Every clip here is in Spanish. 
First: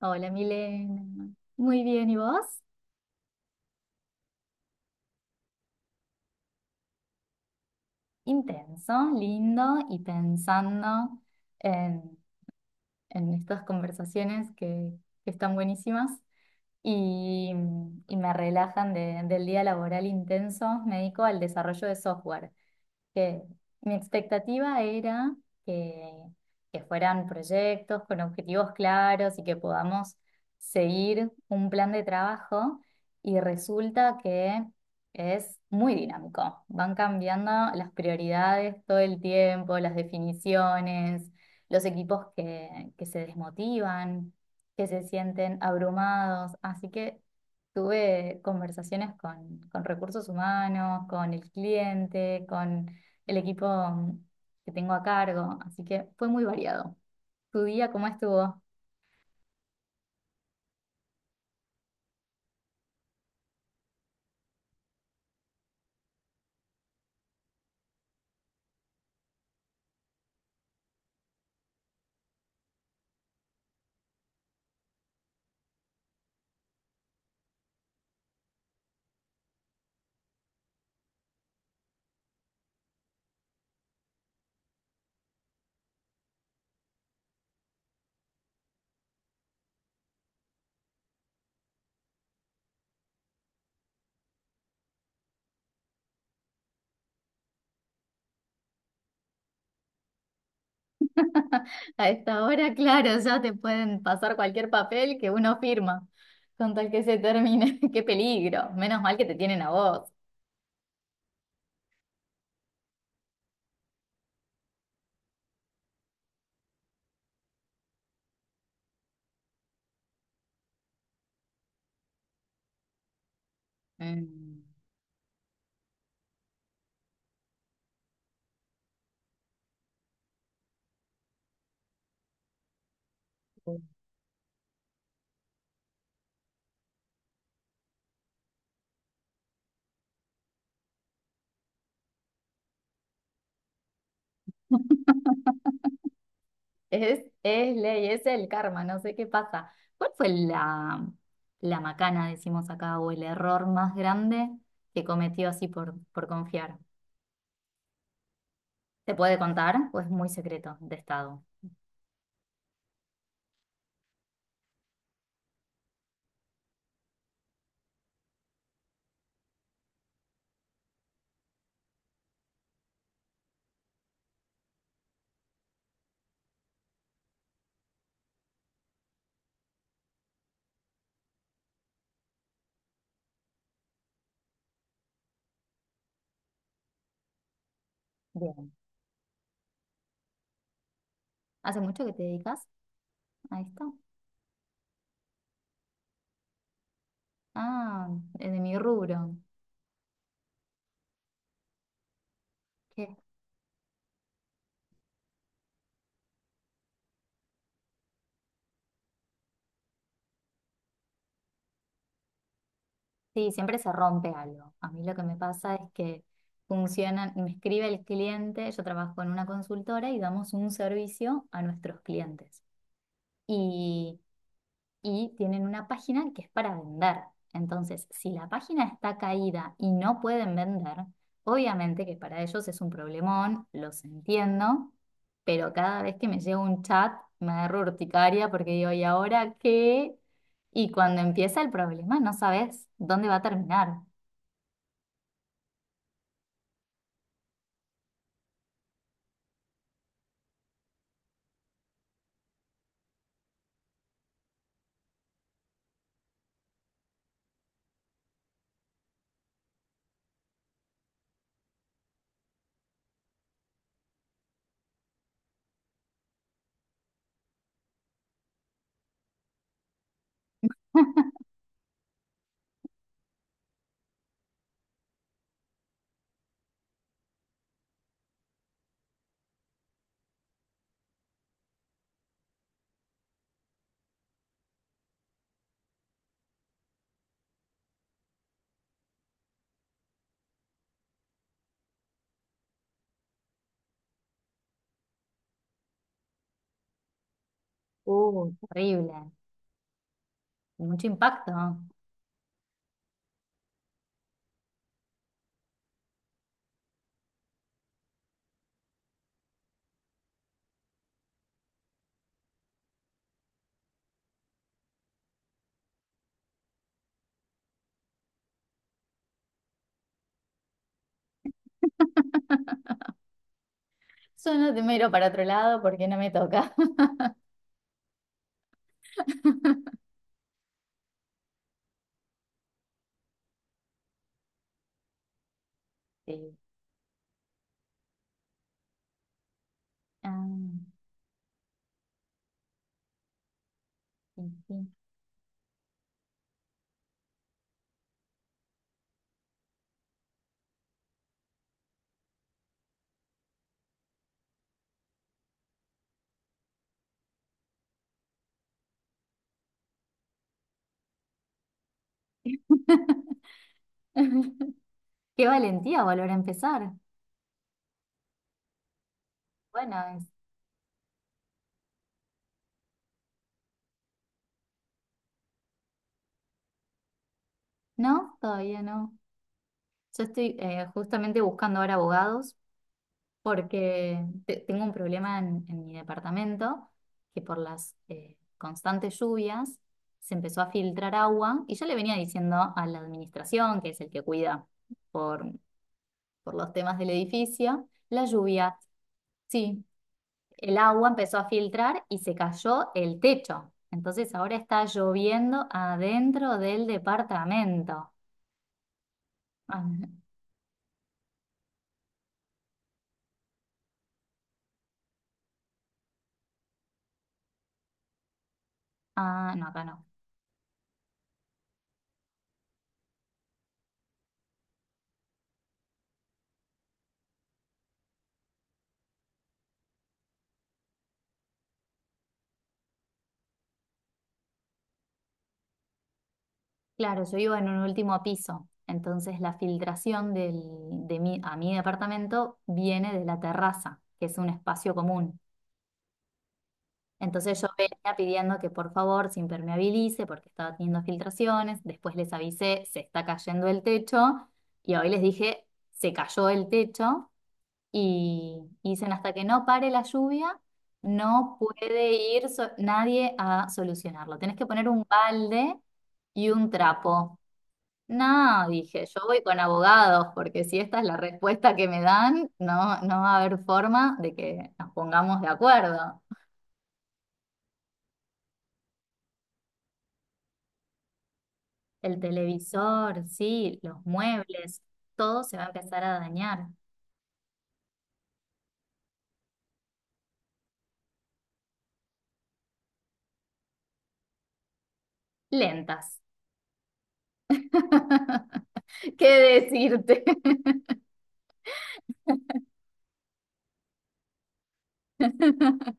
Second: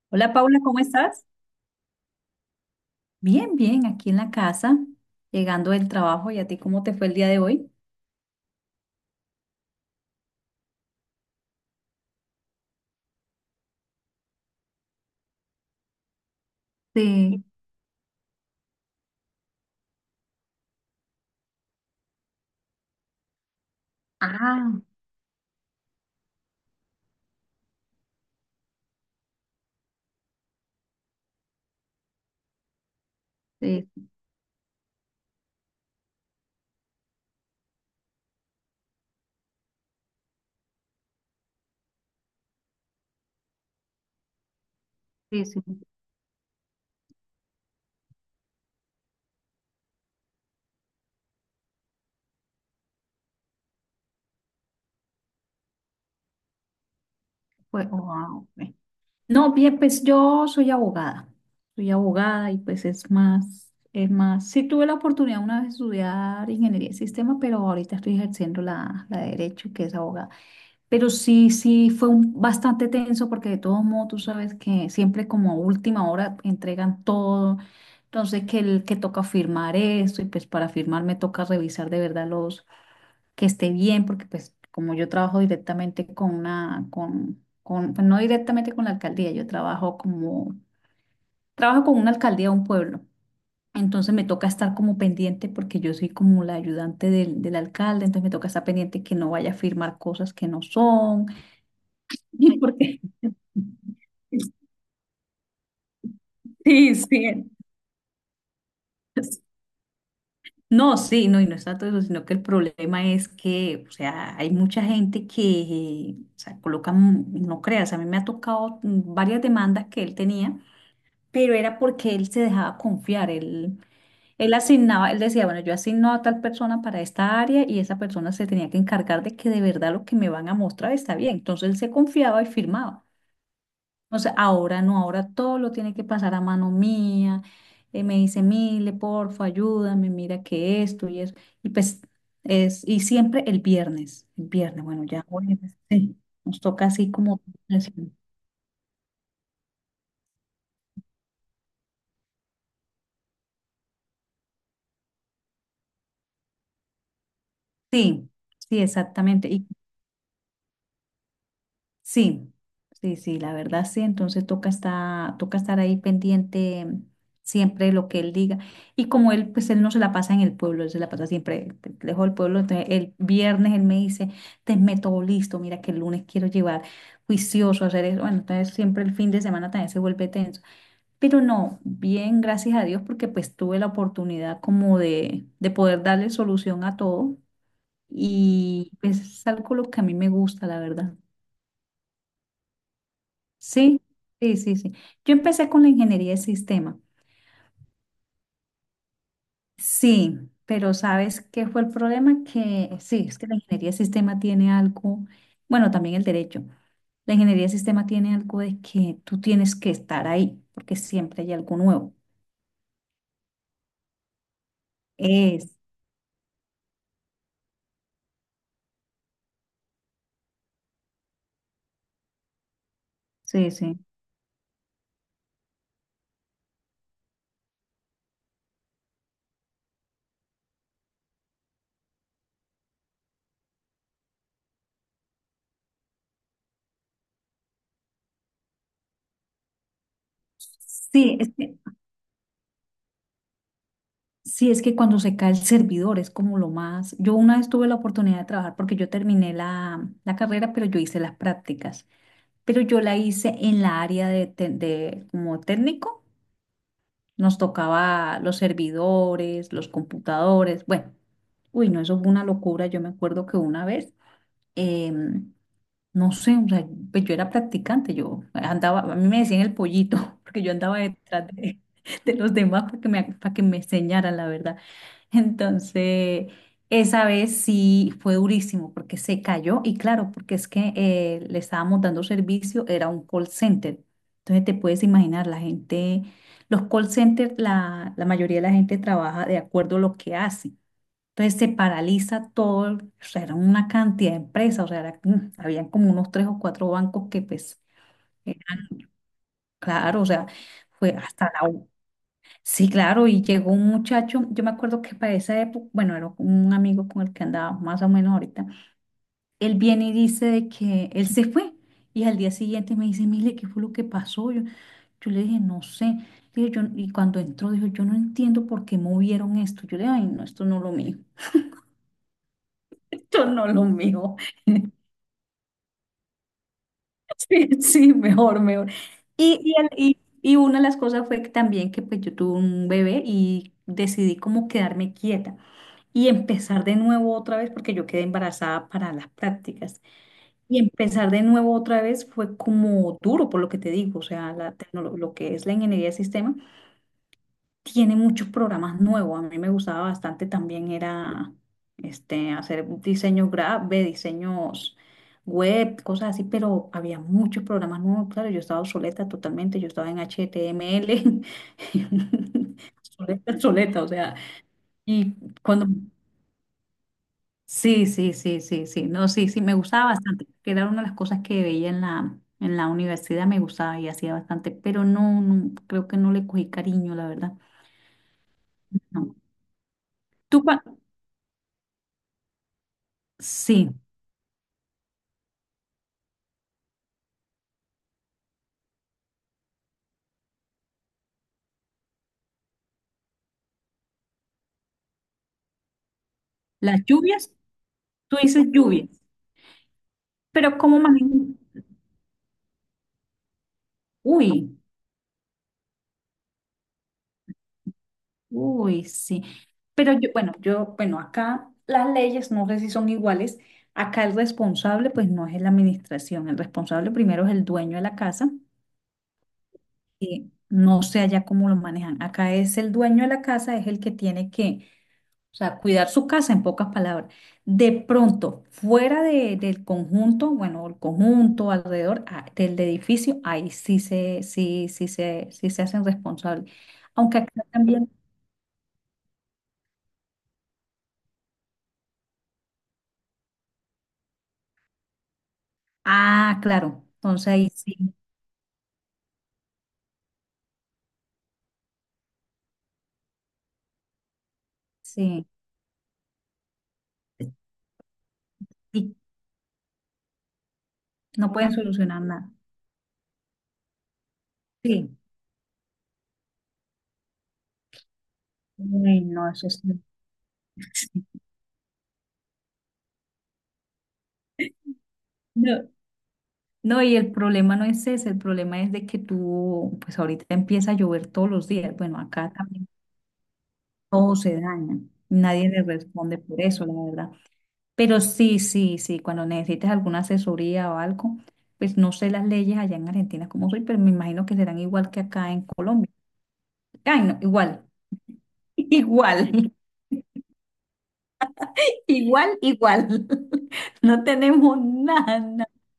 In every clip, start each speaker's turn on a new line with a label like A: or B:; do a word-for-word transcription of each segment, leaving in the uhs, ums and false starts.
A: Hola,
B: Hola Paula, ¿cómo estás?
A: Milena. Muy bien, ¿y vos?
B: Bien, bien, aquí en la casa, llegando del trabajo. ¿Y a ti cómo te fue el día de hoy?
A: Intenso, lindo y pensando en, en estas conversaciones que, que están buenísimas
B: Sí,
A: y, y me relajan de- del día laboral intenso. Me dedico al desarrollo de software. Que Mi expectativa
B: ah,
A: era que, que fueran proyectos con objetivos claros y que podamos seguir un plan de trabajo y
B: sí,
A: resulta que es muy dinámico. Van cambiando las prioridades todo el tiempo, las definiciones, los equipos que, que se desmotivan, que se
B: sí,
A: sienten
B: sí,
A: abrumados. Así que tuve conversaciones con, con recursos humanos, con el cliente, con el equipo mm, que tengo a cargo, así que fue muy variado. ¿Tu
B: fue,
A: día cómo
B: wow,
A: estuvo?
B: ok. No, bien, pues yo soy abogada. Soy abogada y pues es más, es más. Sí tuve la oportunidad una vez de estudiar ingeniería de sistema, pero ahorita estoy ejerciendo la, la de derecho, que es abogada. Pero sí, sí, fue un- bastante tenso porque de todos modos tú sabes que siempre como a última hora entregan todo. Entonces que el que toca firmar esto y pues para firmar me toca revisar de verdad los que esté bien porque pues como yo trabajo directamente con una, con, con, pues no directamente con la alcaldía, yo trabajo como, trabajo con una alcaldía de un pueblo. Entonces me toca estar como pendiente porque yo soy como la ayudante del, del alcalde, entonces me toca estar pendiente que no vaya a firmar cosas que no son.
A: A esta hora,
B: Porque
A: claro, ya te pueden pasar cualquier papel que uno firma, con tal
B: sí,
A: que se
B: sí.
A: termine. ¡Qué peligro! Menos mal que te tienen a vos.
B: No, sí, no, y no está todo eso, sino que el problema es que, o sea, hay mucha gente que, o sea, colocan, no creas, a mí me ha tocado mm, varias demandas que él tenía, pero era porque él se dejaba confiar, él, él
A: Mm.
B: asignaba, él decía, bueno, yo asigno a tal persona para esta área y esa persona se tenía que encargar de que de verdad lo que me van a mostrar está bien, entonces él se confiaba y firmaba. O sea, ahora no, ahora todo lo tiene que pasar a mano mía. Eh, me dice, Mile, porfa, ayúdame, mira que esto y eso. Y pues es, y siempre el viernes, el viernes, bueno, ya, jueves, sí, nos toca así
A: Es,
B: como...
A: es ley, es el karma, no sé qué pasa. ¿Cuál fue la, la macana, decimos acá, o el error más grande que cometió así por, por confiar?
B: Sí, sí,
A: ¿Te puede
B: exactamente.
A: contar? Pues muy secreto de estado.
B: Sí, sí, sí, la verdad sí, entonces toca estar, toca estar ahí pendiente siempre de lo que él diga. Y como él, pues él no se la pasa en el pueblo, él se la pasa siempre te- lejos del pueblo, entonces el viernes él me dice, te meto listo, mira que el lunes quiero llevar juicioso a hacer eso. Bueno, entonces siempre el fin de semana también se vuelve tenso. Pero no, bien, gracias a Dios, porque pues tuve la oportunidad como de, de poder darle solución a todo
A: Bien.
B: y pues es algo lo que a mí me gusta, la verdad.
A: ¿Hace mucho que te dedicas a esto?
B: Sí, sí, sí, sí. Yo empecé con la ingeniería de sistema.
A: Ah, es de mi rubro.
B: Sí, pero ¿sabes qué fue el problema? Que
A: ¿Qué?
B: sí, es que la ingeniería de sistema tiene algo, bueno, también el derecho. La ingeniería de sistema tiene algo de que tú tienes que estar ahí, porque siempre hay algo nuevo.
A: Sí, siempre se rompe algo. A mí lo que me
B: Es,
A: pasa es que funcionan, me escribe el cliente, yo trabajo en una consultora y damos un servicio a nuestros clientes.
B: sí, sí.
A: Y y tienen una página que es para vender. Entonces, si la página está caída y no pueden vender, obviamente que para ellos es un problemón, los entiendo, pero cada vez que me llega un chat me agarro urticaria porque digo, ¿y ahora qué? Y cuando
B: Sí, es
A: empieza el
B: que,
A: problema no sabes dónde va a terminar.
B: sí, es que cuando se cae el servidor es como lo más. Yo una vez tuve la oportunidad de trabajar porque yo terminé la, la carrera, pero yo hice las prácticas. Pero yo la hice en la área de, te- de como técnico. Nos tocaba los servidores, los computadores, bueno, uy, no, eso fue una locura. Yo me acuerdo que una vez em, no sé, o sea, pues yo era practicante, yo andaba, a mí me decían el pollito, porque yo andaba detrás de, de los demás para que me, para que me enseñaran, la verdad. Entonces, esa vez sí fue durísimo, porque se cayó, y claro, porque es que eh, le estábamos dando servicio, era un call center. Entonces, te puedes imaginar, la gente, los call centers, la, la mayoría de la gente trabaja de acuerdo a lo que hace. Entonces se paraliza todo, el- o sea, era una cantidad de empresas, o sea, era- mm, habían como unos tres o cuatro bancos que pues,
A: Uh,
B: eran,
A: terrible,
B: claro, o sea,
A: mucho
B: fue hasta
A: impacto.
B: la... u- Sí, claro, y llegó un muchacho, yo me acuerdo que para esa época, bueno, era un amigo con el que andaba más o menos ahorita, él viene y dice de que él se fue y al día siguiente me dice, mire, ¿qué fue lo que pasó? Yo, yo le dije, no sé. Dije, yo, y cuando entró, dijo, yo no entiendo por qué movieron esto. Yo le dije, ay, no, esto no es lo mío, esto no es lo mío.
A: Yo no te miro para otro lado porque no me toca.
B: Sí, sí, mejor, mejor. Y, y, el- y- y una de las cosas fue que también que pues yo tuve un bebé y decidí como quedarme quieta y
A: Sí.
B: empezar de nuevo otra vez porque yo quedé embarazada para las prácticas.
A: Ah,
B: Y empezar de nuevo otra vez fue como duro, por lo que te digo, o
A: sí,
B: sea,
A: sí.
B: la tecnolo- lo que es la ingeniería de sistema tiene muchos programas nuevos. A mí me gustaba bastante también era este, hacer diseños graves, diseños web, cosas así, pero había muchos programas nuevos. Claro, yo estaba obsoleta totalmente, yo estaba en H T M L, obsoleta, obsoleta, o sea, y
A: Qué
B: cuando...
A: valentía volver a empezar.
B: Sí, sí, sí, sí, sí, no, sí, sí, me
A: Bueno,
B: gustaba
A: es-
B: bastante, que era una de las cosas que veía en la, en la universidad, me gustaba y hacía bastante, pero no, no, creo que no le cogí cariño, la verdad.
A: no, todavía no.
B: No.
A: Yo estoy
B: ¿Tú, cua-
A: eh, justamente buscando ahora abogados
B: Sí,
A: porque te- tengo un problema en, en mi departamento que por las eh, constantes lluvias se empezó a filtrar agua y yo le venía diciendo a la administración, que es el que cuida por, por los temas
B: las
A: del
B: lluvias,
A: edificio, la
B: tú dices
A: lluvia.
B: lluvias,
A: Sí,
B: pero
A: el
B: ¿cómo
A: agua empezó a
B: manejan?
A: filtrar y se cayó el techo. Entonces ahora
B: Uy,
A: está lloviendo adentro del departamento.
B: uy, sí.
A: Ah,
B: Pero yo, bueno, yo, bueno, acá las leyes, no sé si son iguales. Acá el responsable, pues no es la administración. El responsable primero es el dueño de la casa.
A: ah, no, acá no.
B: Y no sé allá cómo lo manejan. Acá es el dueño de la casa, es el que tiene que, o sea, cuidar su casa en pocas palabras. De pronto, fuera de- del conjunto, bueno, el conjunto alrededor ah, del edificio, ahí sí se, sí, sí se, sí se hacen responsables.
A: Claro, yo
B: Aunque
A: vivo
B: acá
A: en un
B: también,
A: último piso. Entonces la filtración del- de mi, a mi departamento viene de la terraza, que es un espacio común.
B: ah, claro, entonces
A: Entonces yo
B: ahí sí,
A: venía pidiendo que por favor se impermeabilice porque estaba teniendo filtraciones. Después les avisé, se está cayendo el techo. Y hoy les
B: sí,
A: dije, se cayó el techo. Y, y dicen,
B: sí,
A: hasta que no pare la lluvia,
B: no
A: no
B: pueden solucionar
A: puede ir
B: nada.
A: so- nadie a solucionarlo. Tenés que poner un
B: Sí,
A: balde y un trapo. No, dije, yo
B: uy,
A: voy
B: no,
A: con
B: eso sí.
A: abogados, porque si esta es la respuesta que me dan, no, no va a haber forma de que nos pongamos de
B: No,
A: acuerdo.
B: no, y el problema no es ese, el problema es de que tú, pues ahorita empieza a llover todos los días. Bueno,
A: El
B: acá también
A: televisor, sí, los
B: todo se
A: muebles,
B: daña.
A: todo se va a
B: Nadie le
A: empezar a
B: responde por
A: dañar.
B: eso, la verdad. Pero sí, sí, sí, cuando necesites alguna asesoría o algo, pues no sé las leyes allá en Argentina como soy, pero me imagino que serán igual que acá en Colombia.
A: Lentas.
B: Ay, no, igual,
A: ¿Qué
B: igual,
A: decirte?
B: igual, igual. No tenemos nada, nada,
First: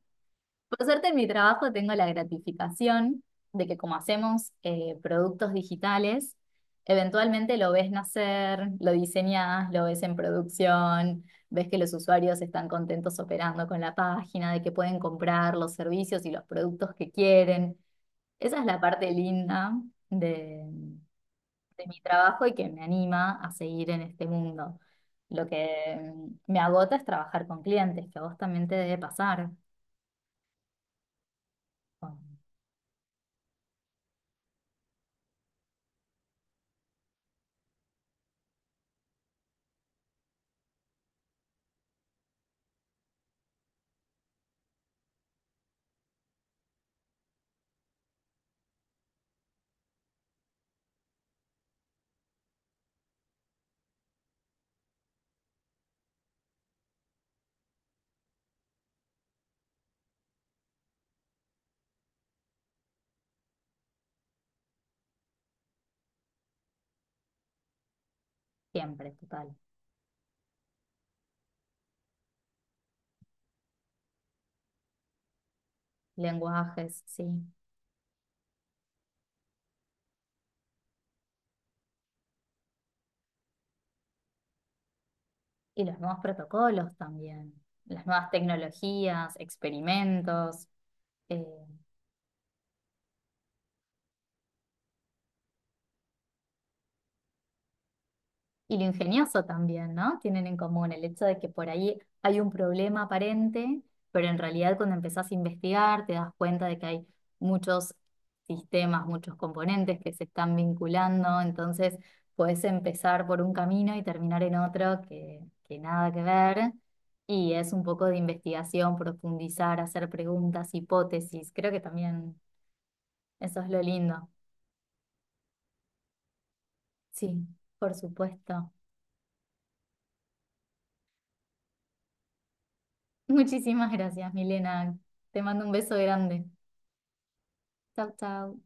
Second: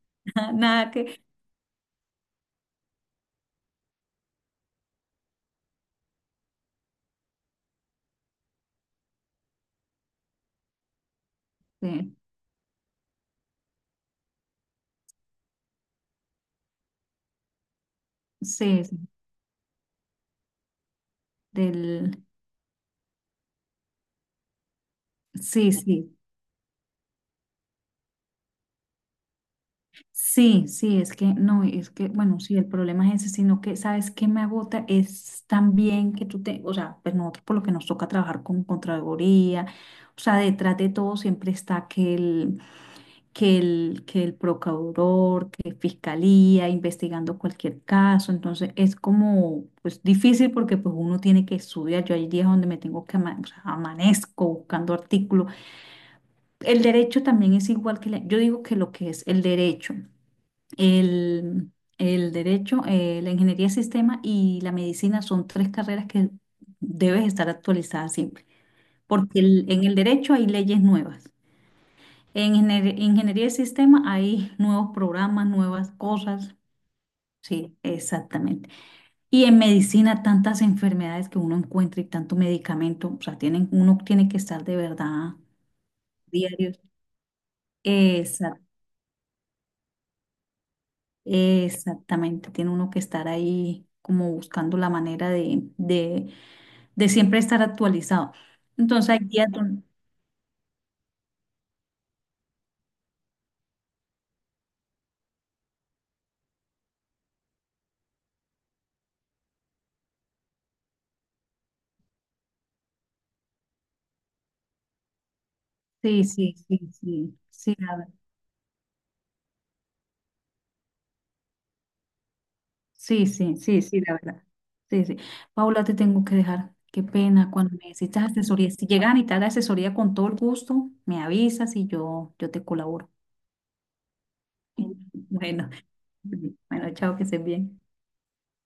A: Por
B: nada
A: suerte en
B: que...
A: mi trabajo tengo la gratificación de que como hacemos eh, productos digitales, eventualmente lo ves nacer, lo diseñás, lo ves en producción, ves que los
B: Sí,
A: usuarios están contentos operando con la página, de que pueden comprar los servicios y los productos que quieren. Esa es la
B: sí, sí,
A: parte linda de, de mi
B: del...
A: trabajo y que me anima a seguir en este mundo. Lo que
B: Sí, sí.
A: mm, me agota es trabajar con clientes, que a vos también te debe pasar,
B: Sí, sí, es que no, es que,
A: con-
B: bueno, sí, el problema es ese, sino que, ¿sabes qué me agota? Es también que tú te, o sea, pues nosotros por lo que nos toca trabajar con Contraloría, o sea, detrás de todo siempre está que el, que el, que el procurador, que fiscalía, investigando cualquier caso, entonces es como, pues difícil porque pues uno tiene que estudiar, yo hay días donde me tengo que, ama- o sea, amanezco buscando artículos. El derecho también es igual que, la- yo digo que lo que es el derecho. El, el derecho, eh, la ingeniería de sistema y la medicina son tres carreras que debes estar actualizada siempre,
A: siempre,
B: porque
A: total.
B: el- en el derecho hay leyes nuevas. En ingenier- ingeniería de sistema hay nuevos programas, nuevas cosas.
A: Lenguajes, sí.
B: Sí, exactamente. Y en medicina tantas enfermedades que uno encuentra y tanto medicamento, o sea, tienen, uno tiene que estar de verdad
A: Y los nuevos
B: diarios.
A: protocolos también, las nuevas
B: Exacto.
A: tecnologías, experimentos. eh,
B: Exactamente, tiene uno que estar ahí como buscando la manera de, de de siempre estar actualizado.
A: Y lo
B: Entonces hay
A: ingenioso
B: días donde...
A: también, ¿no? Tienen en común el hecho de que por ahí hay un problema aparente, pero en realidad cuando empezás a investigar te das cuenta de que hay muchos sistemas, muchos componentes que se están vinculando, entonces podés empezar por un camino y terminar en otro que, que nada que
B: Sí, sí,
A: ver.
B: sí, sí,
A: Y es
B: sí,
A: un
B: la
A: poco
B: verdad.
A: de investigación, profundizar, hacer preguntas, hipótesis. Creo que también
B: Sí, sí,
A: eso es lo
B: sí, sí, la
A: lindo.
B: verdad. Sí, sí. Paula, te tengo que dejar. Qué
A: Sí,
B: pena cuando
A: por
B: necesitas asesoría.
A: supuesto.
B: Si llegas a necesitar asesoría con todo el gusto, me avisas y yo, yo te colaboro.
A: Muchísimas gracias, Milena. Te mando
B: Bueno,
A: un beso grande.
B: bueno, chao, que estés bien.
A: Chao, chao.